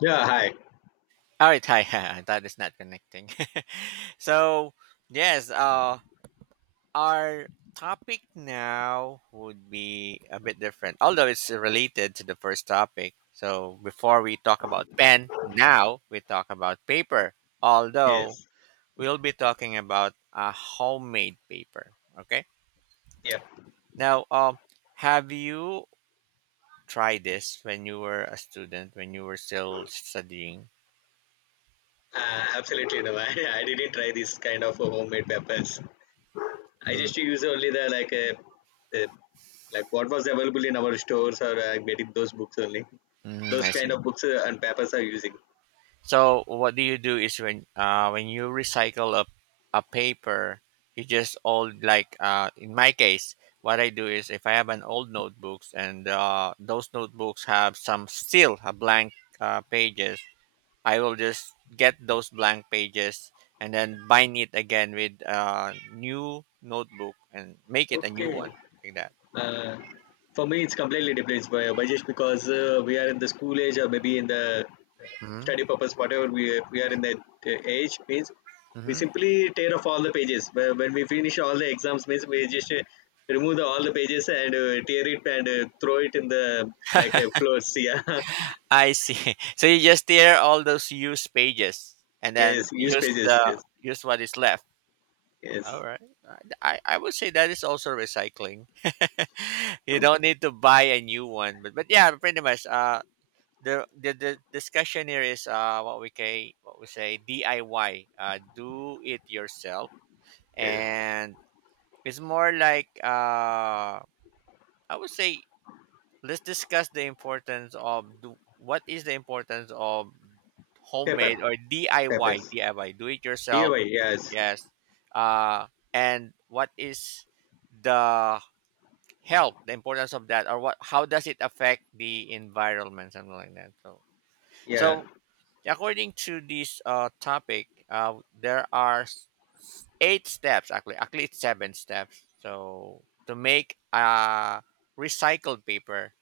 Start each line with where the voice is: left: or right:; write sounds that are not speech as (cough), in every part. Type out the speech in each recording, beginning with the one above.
left: Yeah, hi.
right: All right, hi. (laughs) I thought it's not connecting. (laughs) so, yes, uh, our topic now would be a bit different, although it's related to the first topic. So, before we talk about pen, now we talk about paper, although
left: Yes,
right: we'll be talking about a homemade paper. Okay.
left: yeah,
right: Now, um, have you tried this when you were a student, when you were still studying?
left: absolutely No, (laughs) I didn't try this kind of homemade peppers. I
right: Mm,
left: just use only the like what was available in our stores or getting those books only.
right: mm,
left: Those
right: I
left: kind
right: see.
left: of books and peppers are using.
right: So what do you do is when you recycle a paper, you just old in my case, what I do is if I have an old notebooks and those notebooks have some still a blank pages, I will just get those blank pages and then bind it again with a new notebook and make it a new
left: Okay.
right: one like that.
left: Uh, for me, it's completely different, by just because we are in the school age or maybe in the
right: Mm-hmm.
left: study purpose, whatever we are in that age means we simply tear off all the pages. When we finish all the exams, means we just remove all the pages and tear it and throw it in the like floors. (laughs) Yeah,
right: I see. (laughs) So you just tear all those used pages and then
left: yes, use pages. Yes,
right: use what is left.
left: yes,
right: All right. I would say that is also recycling. (laughs) You don't need to buy a new one, but yeah, pretty much. The discussion here is what we can what we say DIY. Do it yourself,
left: yes.
right: and it's more like I would say let's discuss the importance of what is the importance of
left: Paper,
right: homemade or DIY,
left: papers.
right: DIY, do it yourself.
left: DIY. Yes.
right: Yes. Uh, and what is the help, the importance of that, or what? How does it affect the environment, something like that? So,
left: Yeah.
right: so according to this topic, there are eight steps actually. Actually, it's seven steps. So to make recycled paper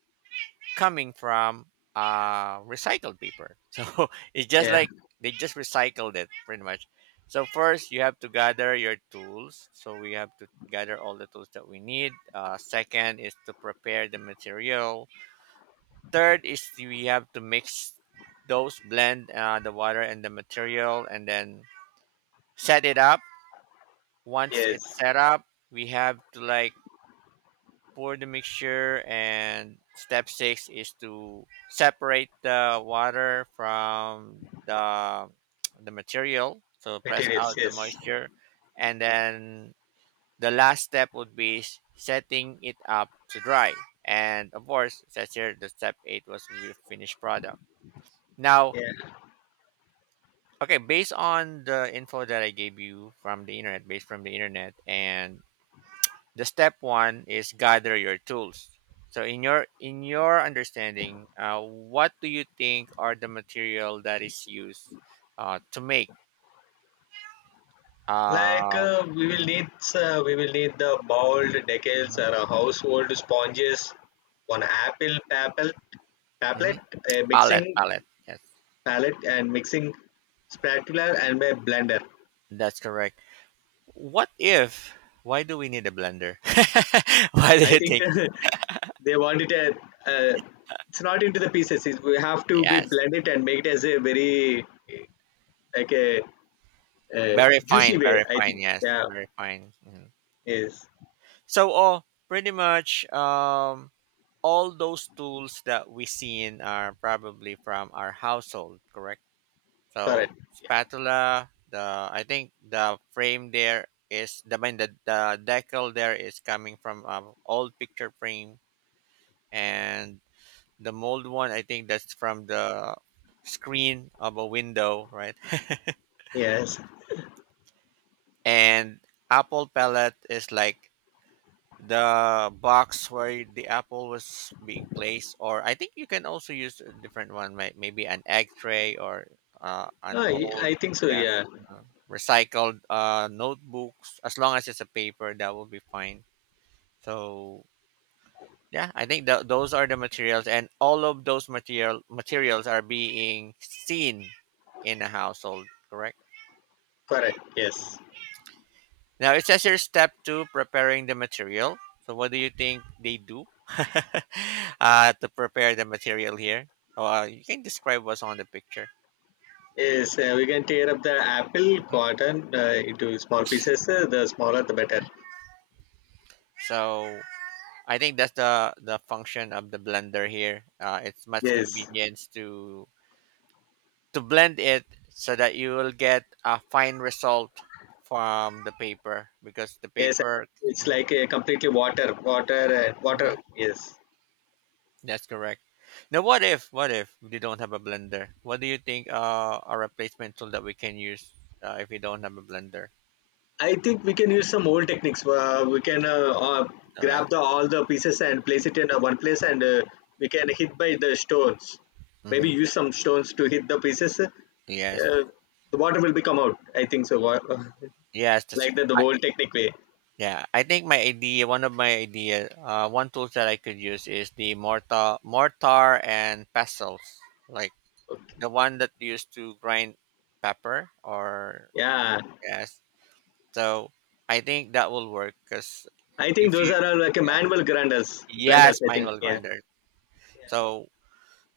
right: coming from uh, recycled paper. (laughs) So it's just
left: Yeah.
right: like they just recycled it pretty much. So first you have to gather your tools. So we have to gather all the tools that we need. Second is to prepare the material. Third is we have to mix those blend the water and the material and then set it up. Once it's
left: Yes.
right: set up, we have to like pour the mixture, and step six is to separate the water from the material, so press
left: Materials.
right: out the
left: Yes.
right: moisture, and then the last step would be setting it up to dry. And of course it says here the step eight was the finished product. Now,
left: Yeah.
right: okay, based on the info that I gave you from the internet, based from the internet, and the step one is gather your tools. So in your understanding, what do you think are the material that is used to make
left: Like
right: um mhm,
left: we will need the boiled decals
right: mhm,
left: or a household sponges, one apple papel,
right: mhm,
left: paplet, a
right: pallet
left: mixing
right: pallet yes
left: palette and mixing spatula and a blender.
right: that's correct. What if, why do we need a blender? (laughs) Why do
left: I
right: you
left: think
right: think?
left: (laughs) they want it a, uh, it's not into the pieces. It, we have to be
right: Yes,
left: blend it and make it as a very like a
right: very fine,
left: juicy way.
right: very
left: I
right: fine,
left: think
right: yes,
left: yeah
right: very fine. Mhm.
left: is
right: so oh pretty much, um, all those tools that we seen are probably from our household, correct? So
left: correct.
right: spatula, the I think the frame there is the I mean, the decal there is coming from old picture frame, and the mold one, I think that's from the screen of a window, right? (laughs)
left: Yes,
right: And apple pellet is like the box where the apple was being placed, or I think you can also use a different one, maybe an egg tray or an
left: no,
right: old
left: I think so.
right: yes,
left: Yeah,
right: uh, recycled notebooks as long as it's a paper that will be fine. So yeah, I think those are the materials, and all of those materials are being seen in a household, correct?
left: correct. Yes.
right: Now it says here step two, preparing the material. So what do you think they do (laughs) to prepare the material here? Oh, uh, you can describe what's on the picture.
left: Yes, we can tear up the apple
right: Mhm.
left: cotton into small pieces. The smaller, the better.
right: So I think that's the function of the blender here. It's much
left: Yes,
right: convenience to blend it so that you will get a fine result from the paper because the
left: yes.
right: paper.
left: It's
right: Mhm,
left: like completely water, water,
right: mhm.
left: water. Yes.
right: That's correct. Now, what if we don't have a blender? What do you think a replacement tool that we can use if we don't have a blender?
left: I think we can use some old techniques. We can
right: So like,
left: Grab the all the pieces and place it in one place, and we can hit by the stones. Maybe
right: mm-hmm.
left: use some stones to hit the pieces.
right: Yes,
left: The water will become out. I think so.
right: yes.
left: (laughs)
right: That's,
left: Like that, the
right: I,
left: old technique way.
right: yeah, I think my idea, one of my idea, one tool that I could use is the mortar and pestles, like
left: Okay.
right: the one that used to grind pepper or
left: Yeah.
right: yes. So I think that will work because
left: I
right: if
left: think those
right: you,
left: are all like a
right: yeah,
left: manual grinders, blenders.
right: yes,
left: I think,
right: manual
left: yeah.
right: grinder. So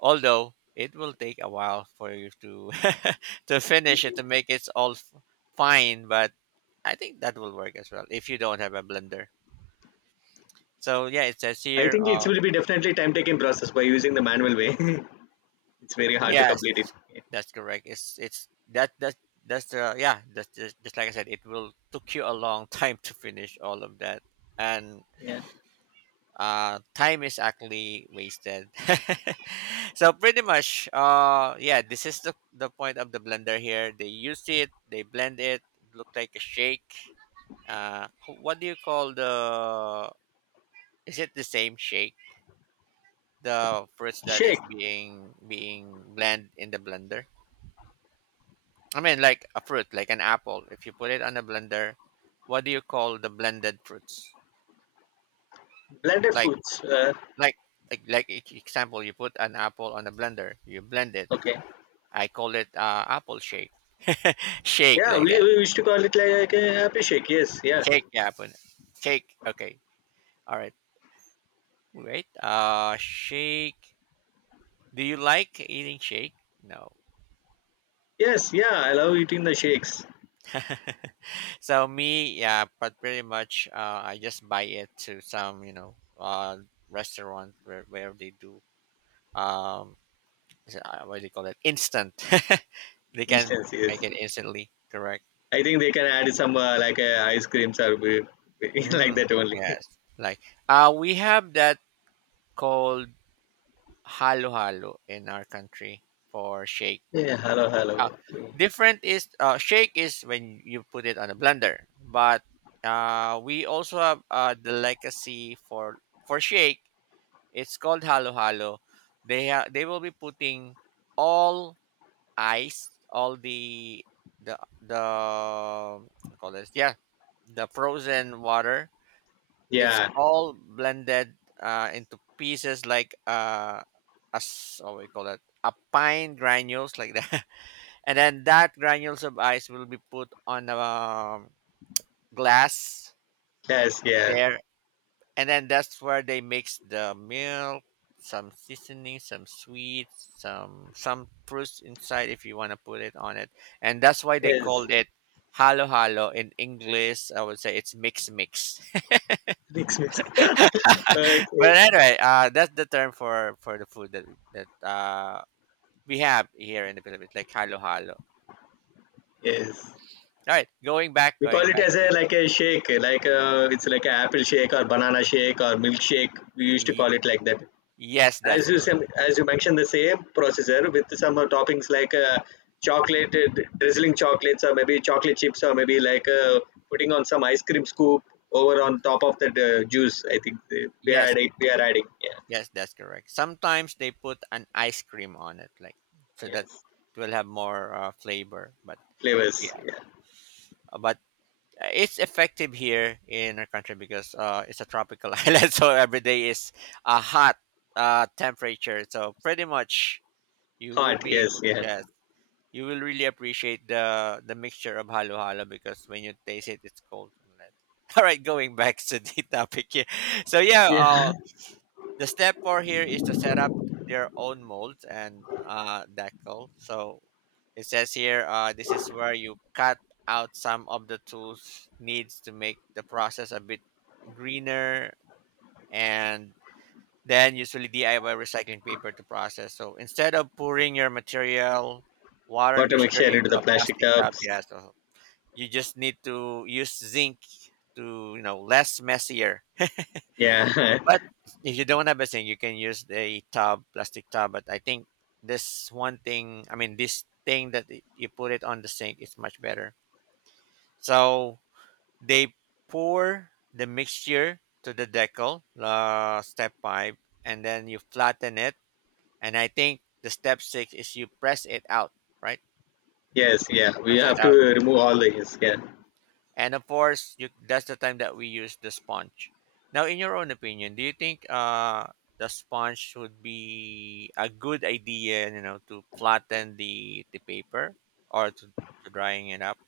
right: although it will take a while for you to (laughs) to finish it to make it all fine, but I think that will work as well if you don't have a blender. So yeah, it says
left: I
right: here.
left: think it will be definitely time taking process by using the manual way. (laughs) It's very hard to complete it.
right: Yes,
left: Yeah.
right: that's correct. It's that's the yeah. That's just like I said, it will took you a long (laughs) time to finish all of that, and
left: Yeah.
right: time is actually wasted. (laughs) So pretty much, uh, yeah, this is the point of the blender here. They used it, they blend it, look like a shake, uh, what do you call the, is it the same shake, the fruits that is
left: Shake,
right: being being blended in the blender? I mean like a fruit, like an apple, if you put it on a blender, what do you call the blended fruits?
left: blended
right: like
left: foods.
right: like like example, you put an apple on a blender, you blend it,
left: Okay.
right: I call it apple shake. (laughs) Shake
left: Yeah,
right: like that.
left: we used to call it like a happy shake. Yes, yeah.
right: Shake, yeah, apple. Shake. Okay. All right. Wait. Shake. Do you like eating shake? No.
left: Yes, yeah. I love eating the shakes.
right: (laughs) So me, yeah, but pretty much, I just buy it to some, you know, restaurant where they do um, is it, what do you call it? Instant. (laughs) They can
left: Instance, yes.
right: make it instantly. Correct.
left: I think they can add some like ice creams or (laughs) like
right: Mm,
left: that only.
right: yes. Like, we have that called halo-halo in our country for shake.
left: (laughs) Yeah, hello, hello.
right: Uh,
left: Okay.
right: different is shake is when you put it on a blender, but we also have the legacy for shake. It's called halo-halo. They they will be putting all ice, all the the what do you call this yeah the frozen water, it's
left: Yeah,
right: all blended into pieces like a what we call it, a pine granules like that, (laughs) and then that granules of ice will be put on a glass
left: yes, yeah,
right: there, and then that's where they mix the milk, some seasoning, some sweets, some fruits inside if you want to put it on it, and that's why they
left: yes.
right: called it halo halo. In English, I would say it's mix mix. (laughs)
left: Mix, mix. (laughs) Okay.
right: But anyway, that's the term for the food that we have here in the Philippines, like halo halo.
left: Yes.
right: All right,
left: We call
right: going
left: it
right: back
left: as
right: here.
left: a like a shake, like a, it's like an apple shake or banana shake or milkshake. We used to
right: Y-
left: call it like that.
right: yes, that's correct.
left: As you mentioned, the same processor with some toppings like chocolate, drizzling chocolates or maybe chocolate chips or maybe like putting on some ice cream scoop over on
right: Mm,
left: top of that juice. I think
right: yes,
left: we are adding, yeah,
right: yes, that's correct. Sometimes they put an ice cream on it, like so that
left: yes,
right: it will have more flavor. But
left: flavors,
right: yeah,
left: yeah,
right: but it's effective here in our country because it's a tropical (laughs) island, so every day is a hot temperature. So pretty much you would
left: hot,
right: be
left: yes,
right: able,
left: yeah,
right: yes, you will really appreciate the mixture of halo halo because when you taste it, it's cold coconut. (laughs) All right, going back to the (laughs) topic here. So yeah,
left: yeah.
right: the step four here is to set up their own molds and decal. So it says here, this is where you cut out some of the tools needs to make the process a bit greener, and then usually DIY recycling paper to process. So instead of pouring your material,
left: (laughs)
right: water
left: Water
right: mixture
left: mixture into
right: into
left: the
right: a
left: plastic
right: plastic tub,
left: tubs,
right: yeah, so you just need to use zinc to, you know, less messier.
left: yeah.
right: But
left: (laughs)
right: if you don't have a zinc, you can use the tub, plastic tub. But I think this one thing, I mean, this thing that you put it on the sink is much better. So they pour the mixture to the decal, step five, and then you flatten it. And I think the step six is you press it out, right?
left: Yes, yeah. We
right: Press it
left: have to
right: out.
left: remove all the his. Yeah.
right: And of course, you that's the time that we use the sponge. Now, in your own opinion, do you think the sponge would be a good idea, you know, to flatten the paper or to drying it up?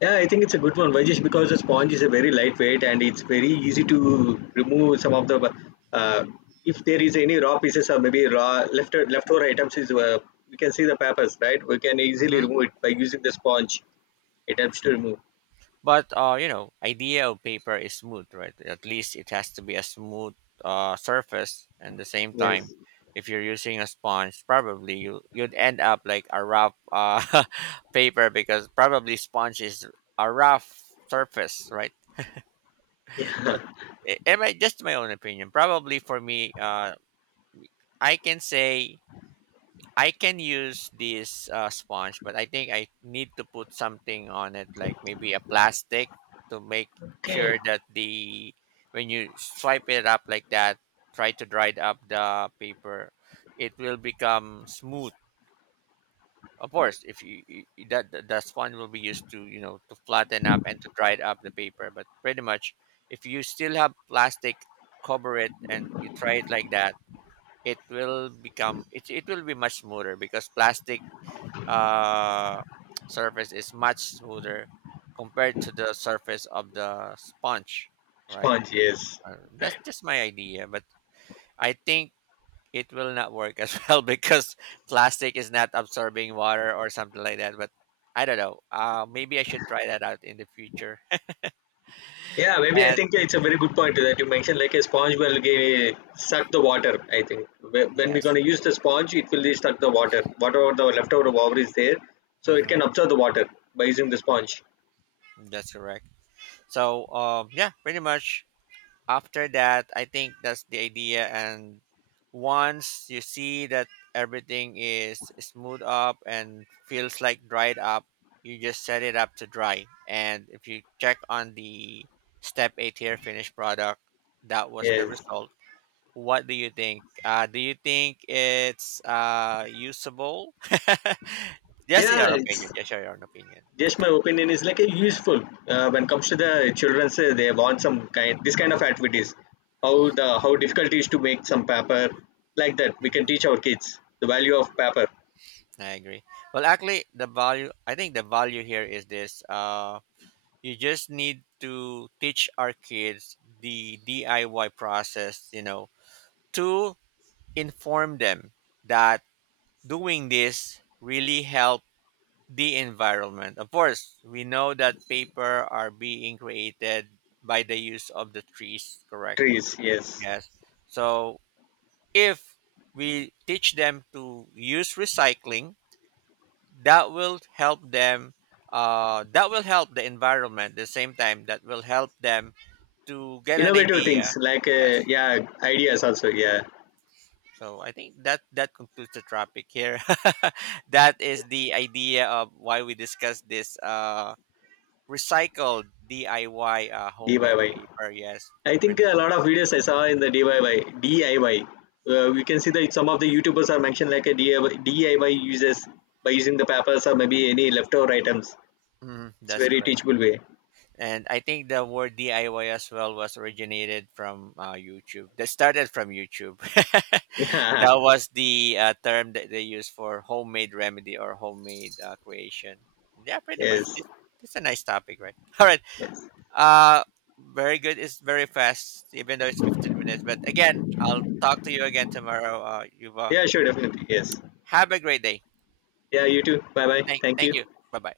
left: Yeah, I think it's a good one. Why just because the sponge is a very lightweight and it's very easy to remove some of the uh, if there is any raw pieces or maybe raw left leftover items is we can see the papers, right? We can easily remove it by using the sponge. It helps to remove.
right: But you know, idea of paper is smooth, right? At least it has to be a smooth surface. And the same time,
left: Yes.
right: if you're using a sponge, probably you'd end up like a rough (laughs) paper because probably sponge is a rough surface, right?
left: Yeah.
right: But
left: (laughs)
right: am I just my own opinion? Probably for me, I can say I can use this sponge, but I think I need to put something on it, like maybe a plastic, to make
left: Okay.
right: sure that the when you swipe it up like that, try to dry it up the paper, it will become smooth. Of course, if you, you you- that the sponge will be used to you know to flatten up and to dry it up the paper, but pretty much if you still have plastic, cover it and you try it like that, it will be much smoother because plastic uh, surface is much smoother compared to the surface of the sponge, right?
left: Sponge, yes.
right: That's just my idea, but I think it will not work as (laughs) well because plastic is not absorbing water or something like that. But I don't know. Maybe I should try that out in the future. (laughs)
left: Yeah, maybe I
right: And
left: think it's a very good point that you mentioned. Like a sponge will give, suck the water. I think when we're
right: yes,
left: gonna use the sponge, it will suck the water, whatever the leftover water is there, so it
right: hmm,
left: can absorb the water by using the sponge.
right: that's correct. So yeah, pretty much after that, I think that's the idea. And once you see that everything is smooth up and feels like dried up, you just set it up to dry. And if you check on the step eight here finished product, that was the
left: Yes,
right: result. What do you think? Do you think it's usable? (laughs) Just
left: yeah,
right: your opinion.
left: it's
right: Just your own opinion.
left: just my opinion is like a
right: Yeah.
left: useful when comes to the children's. They want some kind this kind of
right: Uh-huh.
left: activities. How the how difficult it is to make some paper like that. We can teach our kids the value of paper
right: I agree. Well, actually, the value, I think the value here is this: you just need to teach our kids the DIY process. You know, to inform them that doing this really help the environment. Of course, we know that paper are being created by the use of the trees. Correct.
left: trees. Yes.
right: Yes. So if we teach them to use recycling, that will help them that will help the environment, the same time that will help them to get an
left: Innovative
right: idea,
left: things like
right: yes.
left: yeah, ideas also yeah,
right: So I think that that concludes the topic here. (laughs) That is the idea of why we discuss this recycled DIY
left: DIY. I
right: homemade
left: Y.
right: paper, yes,
left: I think
right: pretty
left: a lot
right: much.
left: of videos I saw in the DIY. We can see that some of the YouTubers are mentioned like a DIY, uses by using the papers or maybe any leftover items.
right: Mhm,
left: It's
right: that's
left: very
right: correct.
left: teachable way.
right: And I think the word DIY as well was originated from YouTube. That started from YouTube. (laughs) That
left: (laughs)
right: was the term that they use for homemade remedy or homemade creation. Yeah, pretty
left: Yeah.
right: much.
left: Yes.
right: This is a nice topic, right? (laughs) All right.
left: Yes.
right: Uh, very good. It's very fast, even though it's 15 minutes. But again, I'll talk to you again tomorrow, Yuva.
left: Yeah. Sure. Definitely. Yes.
right: Have a great day.
left: Yeah. You too. Bye. Bye. Thank
right: Thank
left: you.
right: you. Bye bye.